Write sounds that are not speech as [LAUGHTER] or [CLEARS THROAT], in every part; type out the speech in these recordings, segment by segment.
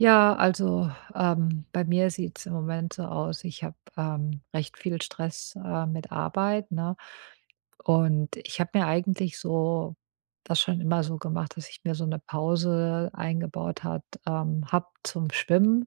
Ja, also, ähm, bei mir sieht's im Moment so aus, ich habe, ähm, recht viel Stress, äh, mit Arbeit, ne? Und ich habe mir eigentlich so das schon immer so gemacht, dass ich mir so 'ne Pause eingebaut hat ähm, habe zum Schwimmen,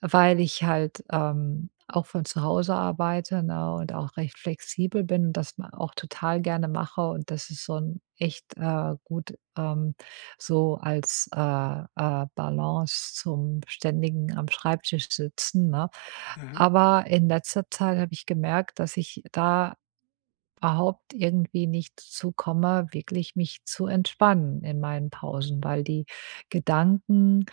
weil ich halt, ähm, auch von zu Hause arbeite, ne, und auch recht flexibel bin und das ma auch total gerne mache und das ist so 'n echt äh, gut, ähm, so als, äh, äh, Balance zum ständigen Am-Schreibtisch-Sitzen, ne? Mhm. Aber in letzter Zeit habe ich gemerkt, dass ich da überhaupt irgendwie nicht zu komme, wirklich mich zu entspannen in meinen Pausen, weil die Gedanken,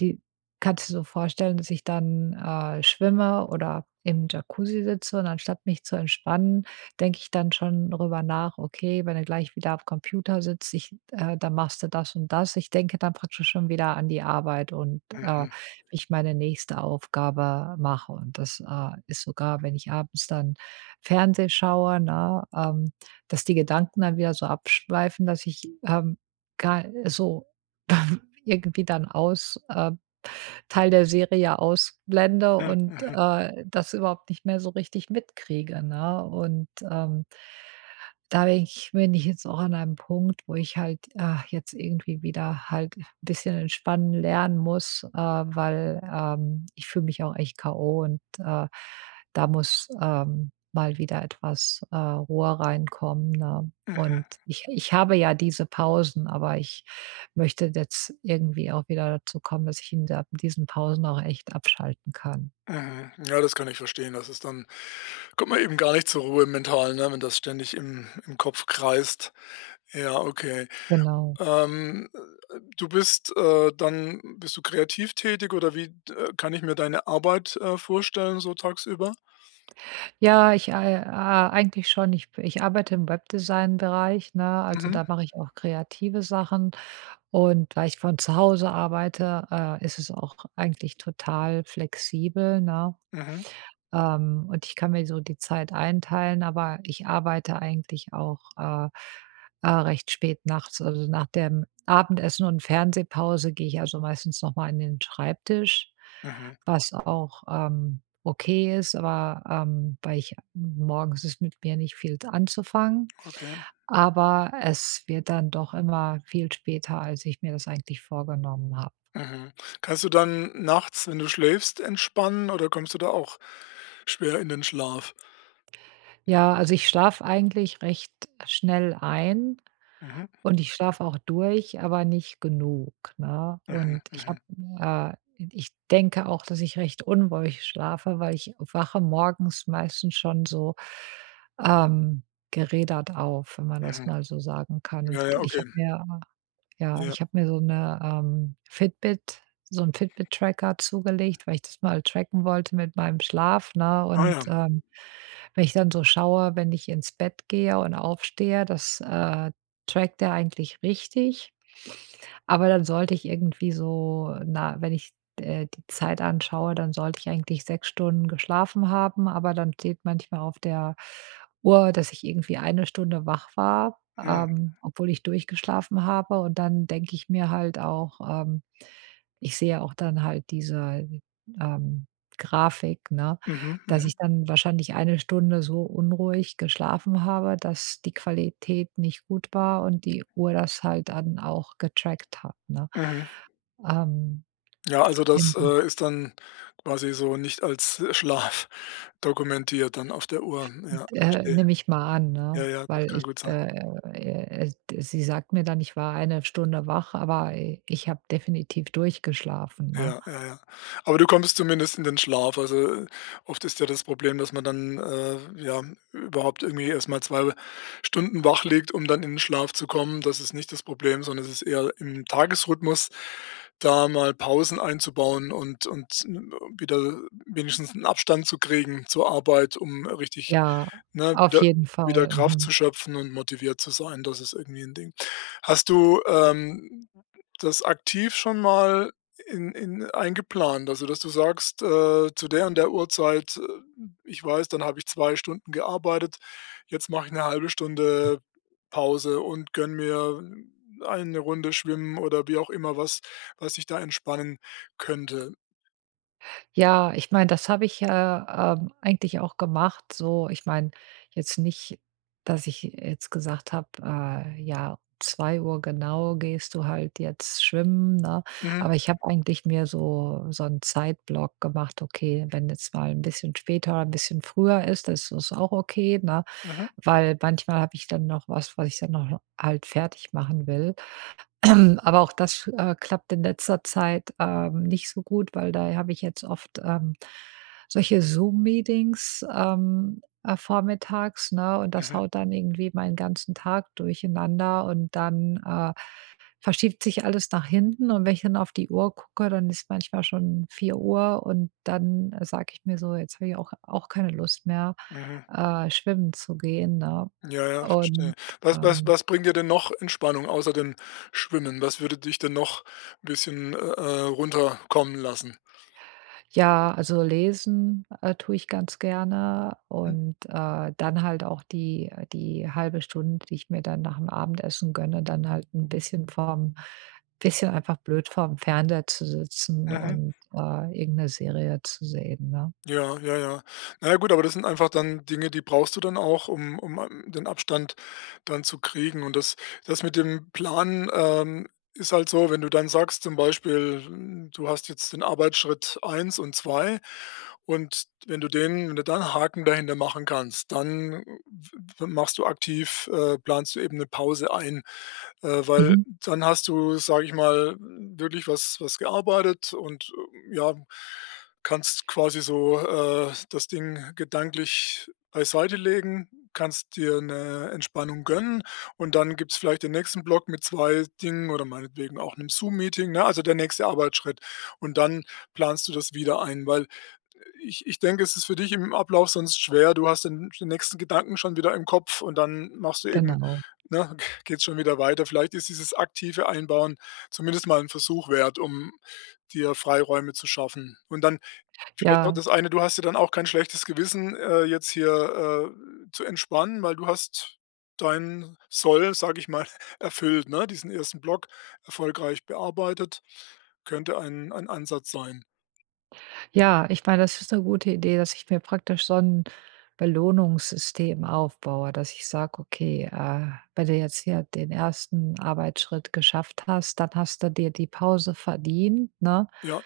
die kannst dir so vorstellen, dass ich dann, äh, schwimme oder im Jacuzzi sitze und anstatt mich zu entspannen, denke ich dann schon darüber nach: „Okay, wenn du gleich wieder am Computer sitzt, ich äh, dann machst du das und das.“ Ich denke dann praktisch schon wieder an die Arbeit und, äh, Mhm. wie ich meine nächste Aufgabe mache. Und das, äh, ist sogar, wenn ich abends dann Fernsehen schaue, ne, ähm, dass die Gedanken dann wieder so abschweifen, dass ich, ähm, ga so, ähm, irgendwie dann aus äh, Teil der Serie ausblende Oh, und, mhm. äh, das überhaupt nicht mehr so richtig mitkriege, ne? Und, ähm da bin ich bin ich jetzt auch an einem Punkt, wo ich halt, äh, jetzt irgendwie wieder halt 'n bisschen entspannen lernen muss, äh, weil, ähm, ich fühle mich auch echt K. o. und, äh, da muss, ähm, mal wieder etwas, äh, Ruhe reinkommen, ne? Mhm. Und ich ich habe ja diese Pausen, aber ich möchte jetzt irgendwie auch wieder dazu kommen, dass ich in der in diesen Pausen auch echt abschalten kann. Mhm. Ja, das kann ich verstehen. Das ist dann kommt man eben gar nicht zur Ruhe, mental, ne, wenn das ständig im im Kopf kreist. Ja, okay. Genau. Ähm, äh, äh, du bist äh, dann bist du kreativ tätig oder wie d äh, kann ich mir deine Arbeit, äh, vorstellen, so tagsüber? Ja, ich, äh, äh, eigentlich schon. Ich b ich arbeite im Webdesign-Bereich, ne? Also, Mhm. da mache ich auch kreative Sachen und weil ich von zu Hause arbeite, äh, ist es auch eigentlich total flexibel, ne? Mhm. Ähm, und ich kann mir so die Zeit einteilen, aber ich arbeite eigentlich auch, äh, äh, recht spät nachts, also nach dem Abendessen und Fernsehpause gehe ich also meistens nochmal an den Schreibtisch, Mhm. was auch, ähm, okay ist, aber, ähm, weil ich morgens ist mit mir nicht viel anzufangen. Okay. Aber es wird dann doch immer viel später, als ich mir das eigentlich vorgenommen habe. Mhm. Kannst du dann nachts, wenn du schläfst, entspannen oder kommst du da auch schwer in den Schlaf? Ja, also ich schlafe eigentlich recht schnell ein Mhm. und ich schlafe auch durch, aber nicht genug, ne? Mhm, Und ich mhm. habe äh, ich denke auch, dass ich recht unruhig schlafe, weil ich wache morgens meistens schon so, ähm, gerädert auf, wenn man das Mhm. mal so sagen kann. Und Ja, ja, ich okay. habe mir ja, Ja. ich habe mir so 'ne, ähm, Fitbit so 'n Fitbit-Tracker zugelegt, weil ich das mal tracken wollte mit meinem Schlaf, ne, Ah, und, ja. ähm, wenn ich dann so schaue, wenn ich ins Bett gehe und aufstehe, das, äh, trackt der eigentlich richtig. Aber dann sollte ich irgendwie so, na, wenn ich, äh, die Zeit anschaue, dann sollte ich eigentlich 6 Stunden geschlafen haben, aber dann steht manchmal auf der Uhr, dass ich irgendwie 1 Stunde wach war, Hm. ähm, obwohl ich durchgeschlafen habe, und dann denke ich mir halt auch ähm, ich sehe auch dann halt diese, ähm, Grafik, ne? Mhm, Dass mhm. ich dann wahrscheinlich 1 Stunde so unruhig geschlafen habe, dass die Qualität nicht gut war und die Uhr das halt dann auch getrackt hat, ne? Mhm. Ähm. Ja, also das, Inso äh, ist dann quasi so nicht als Schlaf dokumentiert dann auf der Uhr. N Ja, d äh, verstehe. nehme ich mal an, Ja, ne? ja, das Weil kann ich, gut sein. äh, äh, äh, äh, sie sagt mir dann: „Ich war 1 Stunde wach.”, aber, äh, ich habe definitiv durchgeschlafen, ne? Ja, ja, ja. Aber du kommst zumindest in den Schlaf. Also, äh, oft ist ja das Problem, dass man dann, äh, ja, überhaupt irgendwie erstmal 2 Stunden wach liegt, um dann in 'n Schlaf zu kommen. Das ist nicht das Problem, sondern es ist eher im Tagesrhythmus, da mal Pausen einzubauen und und, äh, wieder wenigstens 'n Abstand zu kriegen zur Arbeit, um richtig, Ja, ne, auf wieder jeden wieder Fall. Kraft Mhm. zu schöpfen und motiviert zu sein, das ist irgendwie 'n Ding. Hast du, ähm, das aktiv schon mal i in in eingeplant? Also, dass du sagst, äh: „Zu der und der Uhrzeit, äh, ich weiß, dann habe ich 2 Stunden gearbeitet. Jetzt mache ich 'ne 1/2 Stunde Pause und gönne mir 1 Runde schwimmen.” oder wie auch immer was, was dich da entspannen könnte. Ja, ich meine, das habe ich, äh, ähm, eigentlich auch gemacht so. Ich meine jetzt nicht, dass ich jetzt gesagt habe, äh: „Ja, 2 genau gehst du halt jetzt schwimmen”, ne? Mhm. Aber ich habe eigentlich mir so so 'n Zeitblock gemacht. Okay, wenn jetzt mal 'n bisschen später 'n bisschen früher ist, dann ist das auch okay, ne? Mhm. Weil manchmal habe ich dann noch was, was ich dann noch halt fertig machen will. [CLEARS THROAT] Aber auch das, äh, klappt in letzter Zeit, ähm, nicht so gut, weil da habe ich jetzt oft, ähm, solche Zoom-Meetings, ähm, äh, vormittags, ne? Und das Mhm. haut dann irgendwie meinen ganzen Tag durcheinander und dann, äh, verschiebt sich alles nach hinten und wenn ich dann auf die Uhr gucke, dann ist manchmal schon 4:00 und dann sage ich mir so: „Jetzt habe ich auch auch keine Lust mehr, Mhm. äh, schwimmen zu gehen”, ne? Ja, ja, verstehe. Und, Was was ähm was bringt dir denn noch Entspannung, außer dem Schwimmen? Was würde dich denn noch 'n bisschen, äh, äh, runterkommen lassen? Ja, also lesen, äh, tue ich ganz gerne Hm. und, äh, dann halt auch die die 1/2 Stunde, die ich mir dann nachm Abendessen gönne, dann halt 'n bisschen vorm bisschen einfach blöd vorm Fernseher zu sitzen Mhm. und, äh, irgend 'ne Serie zu sehen, ne? Ja, ja, ja. Na ja gut, aber das sind einfach dann Dinge, die brauchst du dann auch, um um, ähm, den Abstand dann zu kriegen. Und das das mit dem Plan, ähm, ist halt so, wenn du dann sagst, zum Beispiel, du hast jetzt den Arbeitsschritt 1 und 2 und wenn du den wenn du da 'n Haken dahinter machen kannst, dann w w machst du aktiv äh, planst du eben 'ne Pause ein, äh, weil Mhm. dann hast du, sage ich mal, wirklich was was gearbeitet und, ja, kannst quasi so, äh, das Ding gedanklich beiseitelegen, kannst dir 'ne Entspannung gönnen und dann gibt's vielleicht den nächsten Block mit 2 Dingen oder meinetwegen auch 'nem Zoom-Meeting, ne, also der nächste Arbeitsschritt. Und dann planst du das wieder ein, weil ich ich denke, es ist für dich im Ablauf sonst schwer. Du hast den den nächsten Gedanken schon wieder im Kopf und dann machst du eben Genau. ne, geht's schon wieder weiter. Vielleicht ist dieses aktive Einbauen zumindest mal 'n Versuch wert, um dir Freiräume zu schaffen. Und dann vielleicht noch Ja. das eine. Du hast ja dann auch kein schlechtes Gewissen, äh, jetzt hier, äh, zu entspannen, weil du hast dein Soll, sage ich mal, erfüllt, ne? Diesen 1. Block erfolgreich bearbeitet. Könnte ein ein Ansatz sein. Ja, ich meine, das ist 'ne gute Idee, dass ich mir praktisch so 'n Belohnungssystem aufbaue, dass ich sage: „Okay, äh, wenn du jetzt hier den 1. Arbeitsschritt geschafft hast, dann hast du dir die Pause verdient.”, ne? Ja.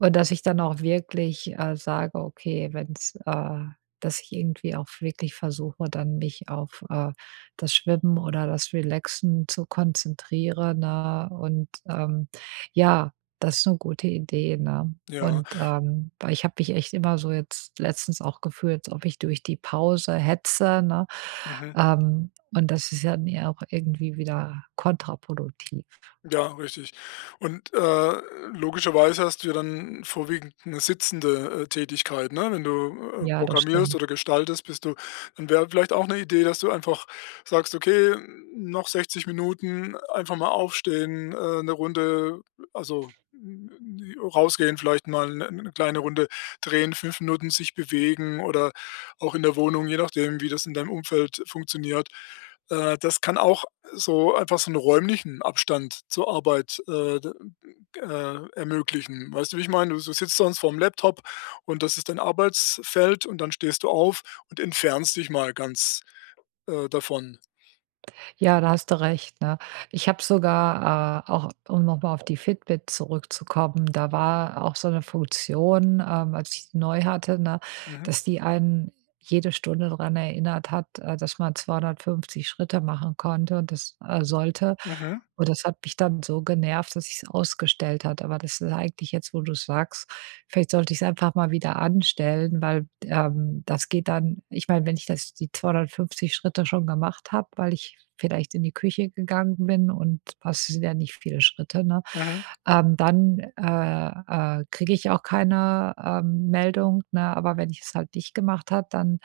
Und dass ich dann auch wirklich, äh, sage: „Okay, wenn's” äh, dass ich irgendwie auch wirklich versuche, dann mich auf, äh, das Schwimmen oder das Relaxen zu konzentrieren, ne, und, ähm, ja, das ist 'ne gute Idee, ne? Ja. Und, ähm, weil ich habe mich echt immer so, jetzt letztens auch, gefühlt, als ob ich durch die Pause hetze, ne? Mhm. Ähm, und das ist ja, ne, auch irgendwie wieder kontraproduktiv. Ja, richtig. Und, äh, logischerweise hast du ja dann vorwiegend 'ne sitzende, äh, Tätigkeit, ne? Wenn du, äh, Ja, das programmierst stimmt. oder gestaltest, bist du dann, wäre vielleicht auch 'ne Idee, dass du einfach sagst: „Okay, noch 60 Minuten, einfach mal aufstehen, äh, 1 Runde, also, hm, hm, äh, rausgehen, vielleicht mal 1- 1 kleine Runde drehen, 5 Minuten sich bewegen oder auch in der Wohnung, je nachdem, wie das in deinem Umfeld funktioniert. Äh, das kann auch so einfach so 'n räumlichen Abstand zur Arbeit, äh, d g äh, ermöglichen. Weißt du, wie ich meine? Du s du sitzt sonst vorm Laptop und das ist dein Arbeitsfeld und dann stehst du auf und entfernst dich mal ganz, äh, davon. Ja, da hast du recht, ne? Ich habe sogar äh, auch, um noch mal auf die Fitbit zurückzukommen, da war auch so 'ne Funktion, ähm, als ich die neu hatte, ne, Mhm. dass die einen jede Stunde dran erinnert hat, äh, dass man 250 Schritte machen konnte und das äh, sollte. Mhm. Und das hat mich dann so genervt, dass ich es ausgestellt hatte. Aber das ist eigentlich jetzt, wo du es sagst vielleicht sollte ich es einfach mal wieder anstellen, weil, d ähm, das geht dann ich meine, wenn ich das die 250 Schritte schon gemacht habe, weil ich vielleicht in die Küche gegangen bin, und das sind ja nicht viele Schritte, ne? Mhm. Ähm, dann, äh, äh, kriege ich auch keine, ähm, Meldung, ne, aber wenn ich es halt nicht gemacht hat, dann,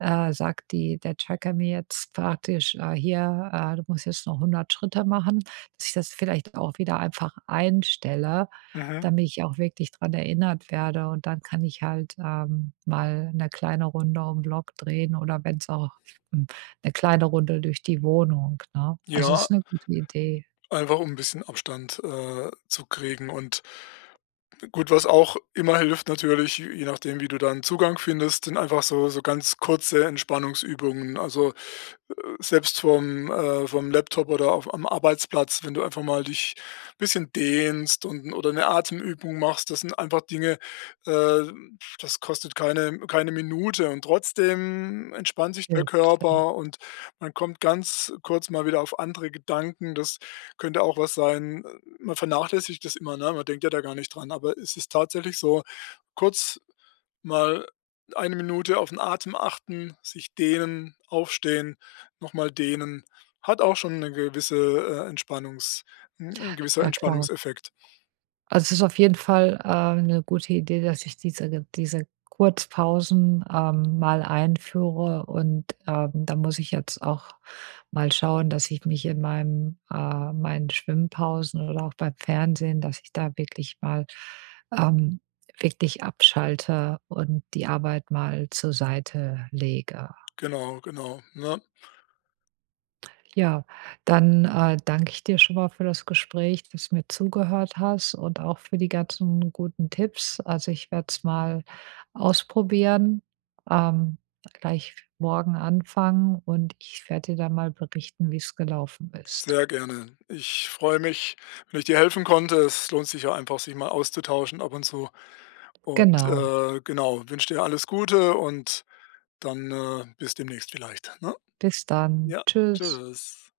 äh, sagt die der Tracker mir jetzt praktisch, äh, hier, äh, „Du musst jetzt noch 100 Schritte machen.” Dass ich das vielleicht auch wieder einfach einstelle, Mhm. damit ich auch wirklich dran erinnert werde, und dann kann ich halt, ähm, mal 'ne kleine Runde um Block drehen oder wenn's auch, hm, 'ne kleine Runde durch die Wohnung, ne? Also, das ist Ja. 'ne gute Idee. Einfach um 'n bisschen Abstand, äh, zu kriegen und gut, was auch immer hilft natürlich, je nachdem, wie du da 'n Zugang findest, sind einfach so so ganz kurze Entspannungsübungen. Also, äh, selbst vorm äh, vorm Laptop oder auf am Arbeitsplatz, wenn du einfach mal dich bisschen dehnst und 'n oder 'ne Atemübung machst. Das sind einfach Dinge, äh, das kostet keine keine Minute und trotzdem entspannt sich der Ja, klar. Körper und man kommt ganz kurz mal wieder auf andere Gedanken. Das könnte auch was sein. Man vernachlässigt das immer, ne, man denkt ja da gar nicht dran, aber es ist tatsächlich so, kurz mal 1 Minute auf 'n Atem achten, sich dehnen, aufstehen, nochmal dehnen, hat auch schon 'ne gewisse, äh, Entspannungs 'n 'n gewisser Ja klar. Entspannungseffekt. Also, es ist auf jeden Fall, ähm, 'ne gute Idee, dass ich diese ge diese Kurzpausen, ähm, mal einführe und, ähm, da muss ich jetzt auch mal schauen, dass ich mich in meinem äh, meinen Schwimmpausen oder auch beim Fernsehen, dass ich da wirklich mal, ähm, wirklich abschalte und die Arbeit mal zur Seite lege. Genau, genau, ne? Ja, dann, äh, danke ich dir schon mal für das Gespräch, dass du mir zugehört hast und auch für die ganzen guten Tipps. Also, ich werde es mal ausprobieren, ähm, gleich morgen anfangen und ich werde dir da mal berichten, wie' s gelaufen ist. Sehr gerne. Ich freue mich, wenn ich dir helfen konnte. Es lohnt sich ja einfach sich mal auszutauschen ab und zu und, Genau. äh, genau, wünsche dir alles Gute und dann, äh, bis demnächst vielleicht, ne? Bis dann. Ja, Tschüss. Tschüss.